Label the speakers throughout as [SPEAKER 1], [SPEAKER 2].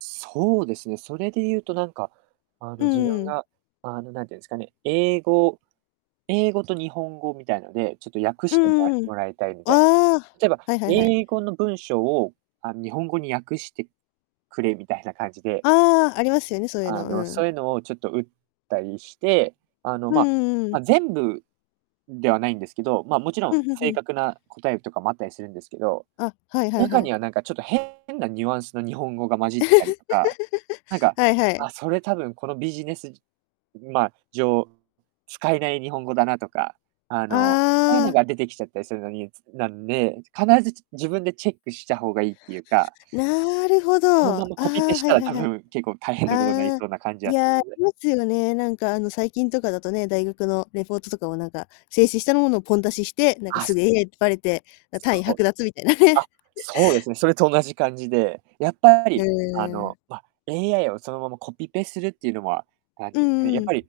[SPEAKER 1] そうですね、それで言うとなんか、あ
[SPEAKER 2] う
[SPEAKER 1] の自
[SPEAKER 2] ん
[SPEAKER 1] 分
[SPEAKER 2] うん。
[SPEAKER 1] が、あの、なんてんすかね、英語英語と日本語みたいなで、ちょっと訳
[SPEAKER 2] う
[SPEAKER 1] してもら
[SPEAKER 2] んうん。
[SPEAKER 1] もらいたい、みたい
[SPEAKER 2] ああ。
[SPEAKER 1] な。例えば、
[SPEAKER 2] はいはいはい。
[SPEAKER 1] 英語の文章を、あ、ん、日本語に訳してくれ、みたいな感じで
[SPEAKER 2] ああ、ありますよね、そういう
[SPEAKER 1] あ
[SPEAKER 2] の、う
[SPEAKER 1] の、そう
[SPEAKER 2] ん。
[SPEAKER 1] ゆのを、ちょっと打ったりして、あの、
[SPEAKER 2] ふん、
[SPEAKER 1] ま
[SPEAKER 2] うんうん。
[SPEAKER 1] ま、全部ではないんですけど、ま、もちろ
[SPEAKER 2] う
[SPEAKER 1] ん
[SPEAKER 2] ん、ふんふ
[SPEAKER 1] 正
[SPEAKER 2] ん。
[SPEAKER 1] 確な答えとかもあったりするんですけど、
[SPEAKER 2] あ、はいはい
[SPEAKER 1] 中
[SPEAKER 2] は
[SPEAKER 1] に
[SPEAKER 2] い。
[SPEAKER 1] はなんか、ちょっと、変なニュアンスの日本語が混じってたりとか、なん か、
[SPEAKER 2] はいはい。
[SPEAKER 1] あ、それ多分このビジネスじん、まあ、上、使えない日本語だなとか、あの、そうゆ
[SPEAKER 2] あ
[SPEAKER 1] の
[SPEAKER 2] あ。
[SPEAKER 1] が出てきちゃったりするのになんで、必ず、ち自分でチェックしたほうがいいってゆうか
[SPEAKER 2] なるほど。
[SPEAKER 1] その
[SPEAKER 2] あ
[SPEAKER 1] ままコピペ
[SPEAKER 2] あ、
[SPEAKER 1] し
[SPEAKER 2] はい
[SPEAKER 1] たら
[SPEAKER 2] はい
[SPEAKER 1] 多
[SPEAKER 2] はい。
[SPEAKER 1] 分、結構大変なことなり
[SPEAKER 2] ああ。
[SPEAKER 1] そうな感じ
[SPEAKER 2] い
[SPEAKER 1] はす
[SPEAKER 2] や、あ
[SPEAKER 1] る
[SPEAKER 2] りますよね。なんか、あの、最近とかだとね、大学のレポートとかもなんか、生成したのものをポン出しして、なんか、
[SPEAKER 1] あ、
[SPEAKER 2] す
[SPEAKER 1] す
[SPEAKER 2] ぐ、AI ってバレて、な単位
[SPEAKER 1] ほう。
[SPEAKER 2] 剥奪みたいな
[SPEAKER 1] あ、
[SPEAKER 2] ね。
[SPEAKER 1] そうですね。それと同じ感じで、やっぱ
[SPEAKER 2] へ
[SPEAKER 1] り、あ
[SPEAKER 2] え。
[SPEAKER 1] の、ま、AI をそのままコピペするってゆうのは、あ、
[SPEAKER 2] う
[SPEAKER 1] で、うん、や
[SPEAKER 2] ん
[SPEAKER 1] っ
[SPEAKER 2] う
[SPEAKER 1] ぱ
[SPEAKER 2] ん。
[SPEAKER 1] り、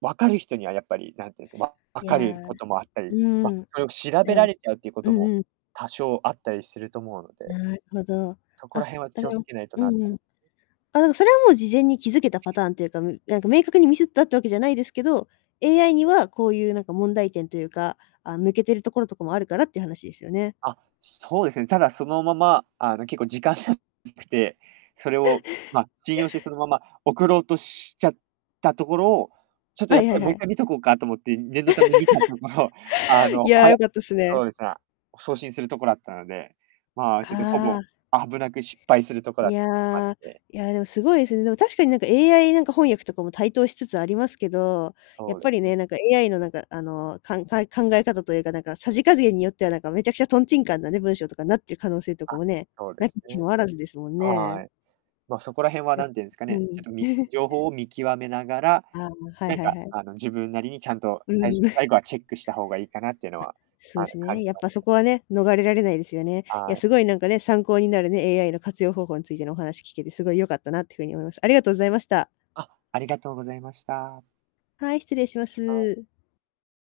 [SPEAKER 1] わかる人にはやっぱり、なんてんす、ま、分
[SPEAKER 2] い
[SPEAKER 1] かる
[SPEAKER 2] や。う
[SPEAKER 1] こともあったり、ま、
[SPEAKER 2] ーん。
[SPEAKER 1] それを調
[SPEAKER 2] え
[SPEAKER 1] べら
[SPEAKER 2] え。
[SPEAKER 1] れちゃうってこ
[SPEAKER 2] う
[SPEAKER 1] と
[SPEAKER 2] ん
[SPEAKER 1] も
[SPEAKER 2] うん。
[SPEAKER 1] 多少あったりすると思うので、
[SPEAKER 2] なるほど。
[SPEAKER 1] そこら
[SPEAKER 2] あ。
[SPEAKER 1] 辺は
[SPEAKER 2] だ
[SPEAKER 1] 気を
[SPEAKER 2] から。
[SPEAKER 1] つけないと
[SPEAKER 2] う
[SPEAKER 1] なと。
[SPEAKER 2] んうん。あの、それはもう、事前に気づけたパターンっていうか、みなんか、明確にミスったってわけじゃないですけど、AI にはこうゆうなんか問題点とゆうか、あ、抜けてるところとかもあるからって話ですよね。
[SPEAKER 1] あ、そうですね。ただそのまま、あの、結構、時間がなくて、それをま、信用してそ のまま送ろうとしちゃったところを、ちょっと
[SPEAKER 2] は
[SPEAKER 1] やっ
[SPEAKER 2] いはい
[SPEAKER 1] ぱ、も
[SPEAKER 2] は
[SPEAKER 1] ういっ
[SPEAKER 2] い。
[SPEAKER 1] かい見とこうかと思って、念のため見たところ、あ
[SPEAKER 2] い
[SPEAKER 1] の、
[SPEAKER 2] やあ、
[SPEAKER 1] は、や、
[SPEAKER 2] 良かったす
[SPEAKER 1] そう
[SPEAKER 2] ね。
[SPEAKER 1] です、あ、送信するとこだったので、まあ、ちょっとほ
[SPEAKER 2] あ
[SPEAKER 1] ぼ、
[SPEAKER 2] あ。
[SPEAKER 1] 危なく失敗するとこだ
[SPEAKER 2] い
[SPEAKER 1] ったってのがあっ
[SPEAKER 2] やあ、
[SPEAKER 1] て。
[SPEAKER 2] いやでも凄いすね。でも、確かに、なんか、AI なんか翻訳とかも台頭しつつありますけど、やっ
[SPEAKER 1] そうで
[SPEAKER 2] ぱり
[SPEAKER 1] す。
[SPEAKER 2] ね、なんか、AI の、なんか、あの、かんかい考え方というか、なんかさじ加減によっては、なんか、めちゃくちゃとんちんかんなね、文章とかになってる可能性とか
[SPEAKER 1] あ、
[SPEAKER 2] もね、
[SPEAKER 1] そうで
[SPEAKER 2] 無き
[SPEAKER 1] す
[SPEAKER 2] にし
[SPEAKER 1] ね。
[SPEAKER 2] もあらずですもん
[SPEAKER 1] は
[SPEAKER 2] ね。
[SPEAKER 1] い、ま、そこらへんは、
[SPEAKER 2] やっ
[SPEAKER 1] なんてゆんすか
[SPEAKER 2] う
[SPEAKER 1] ね、ちょ
[SPEAKER 2] ん。
[SPEAKER 1] っとみ 情報を見極めながら、
[SPEAKER 2] ああ、はい
[SPEAKER 1] なん
[SPEAKER 2] はい
[SPEAKER 1] か、
[SPEAKER 2] はい。
[SPEAKER 1] あの、自分なりにちゃんと
[SPEAKER 2] うー
[SPEAKER 1] さいし
[SPEAKER 2] ん。
[SPEAKER 1] ゅ最 後はチェックしたほうがいいかなっての
[SPEAKER 2] あ、
[SPEAKER 1] は、
[SPEAKER 2] そ
[SPEAKER 1] あ
[SPEAKER 2] う
[SPEAKER 1] の、
[SPEAKER 2] す
[SPEAKER 1] 感
[SPEAKER 2] ね、
[SPEAKER 1] じ
[SPEAKER 2] やっ
[SPEAKER 1] ま
[SPEAKER 2] ぱ
[SPEAKER 1] す
[SPEAKER 2] そ
[SPEAKER 1] ね。
[SPEAKER 2] こはね、逃れられないですよね。いや、
[SPEAKER 1] はい。
[SPEAKER 2] すごいなんかね、参考になるね、AI の活用方法についてのお話聞けて、すごい良かったなって風に思います。ありがとうございました。
[SPEAKER 1] あ、ありがとうございました。
[SPEAKER 2] はい、失礼しま
[SPEAKER 1] はい。
[SPEAKER 2] す。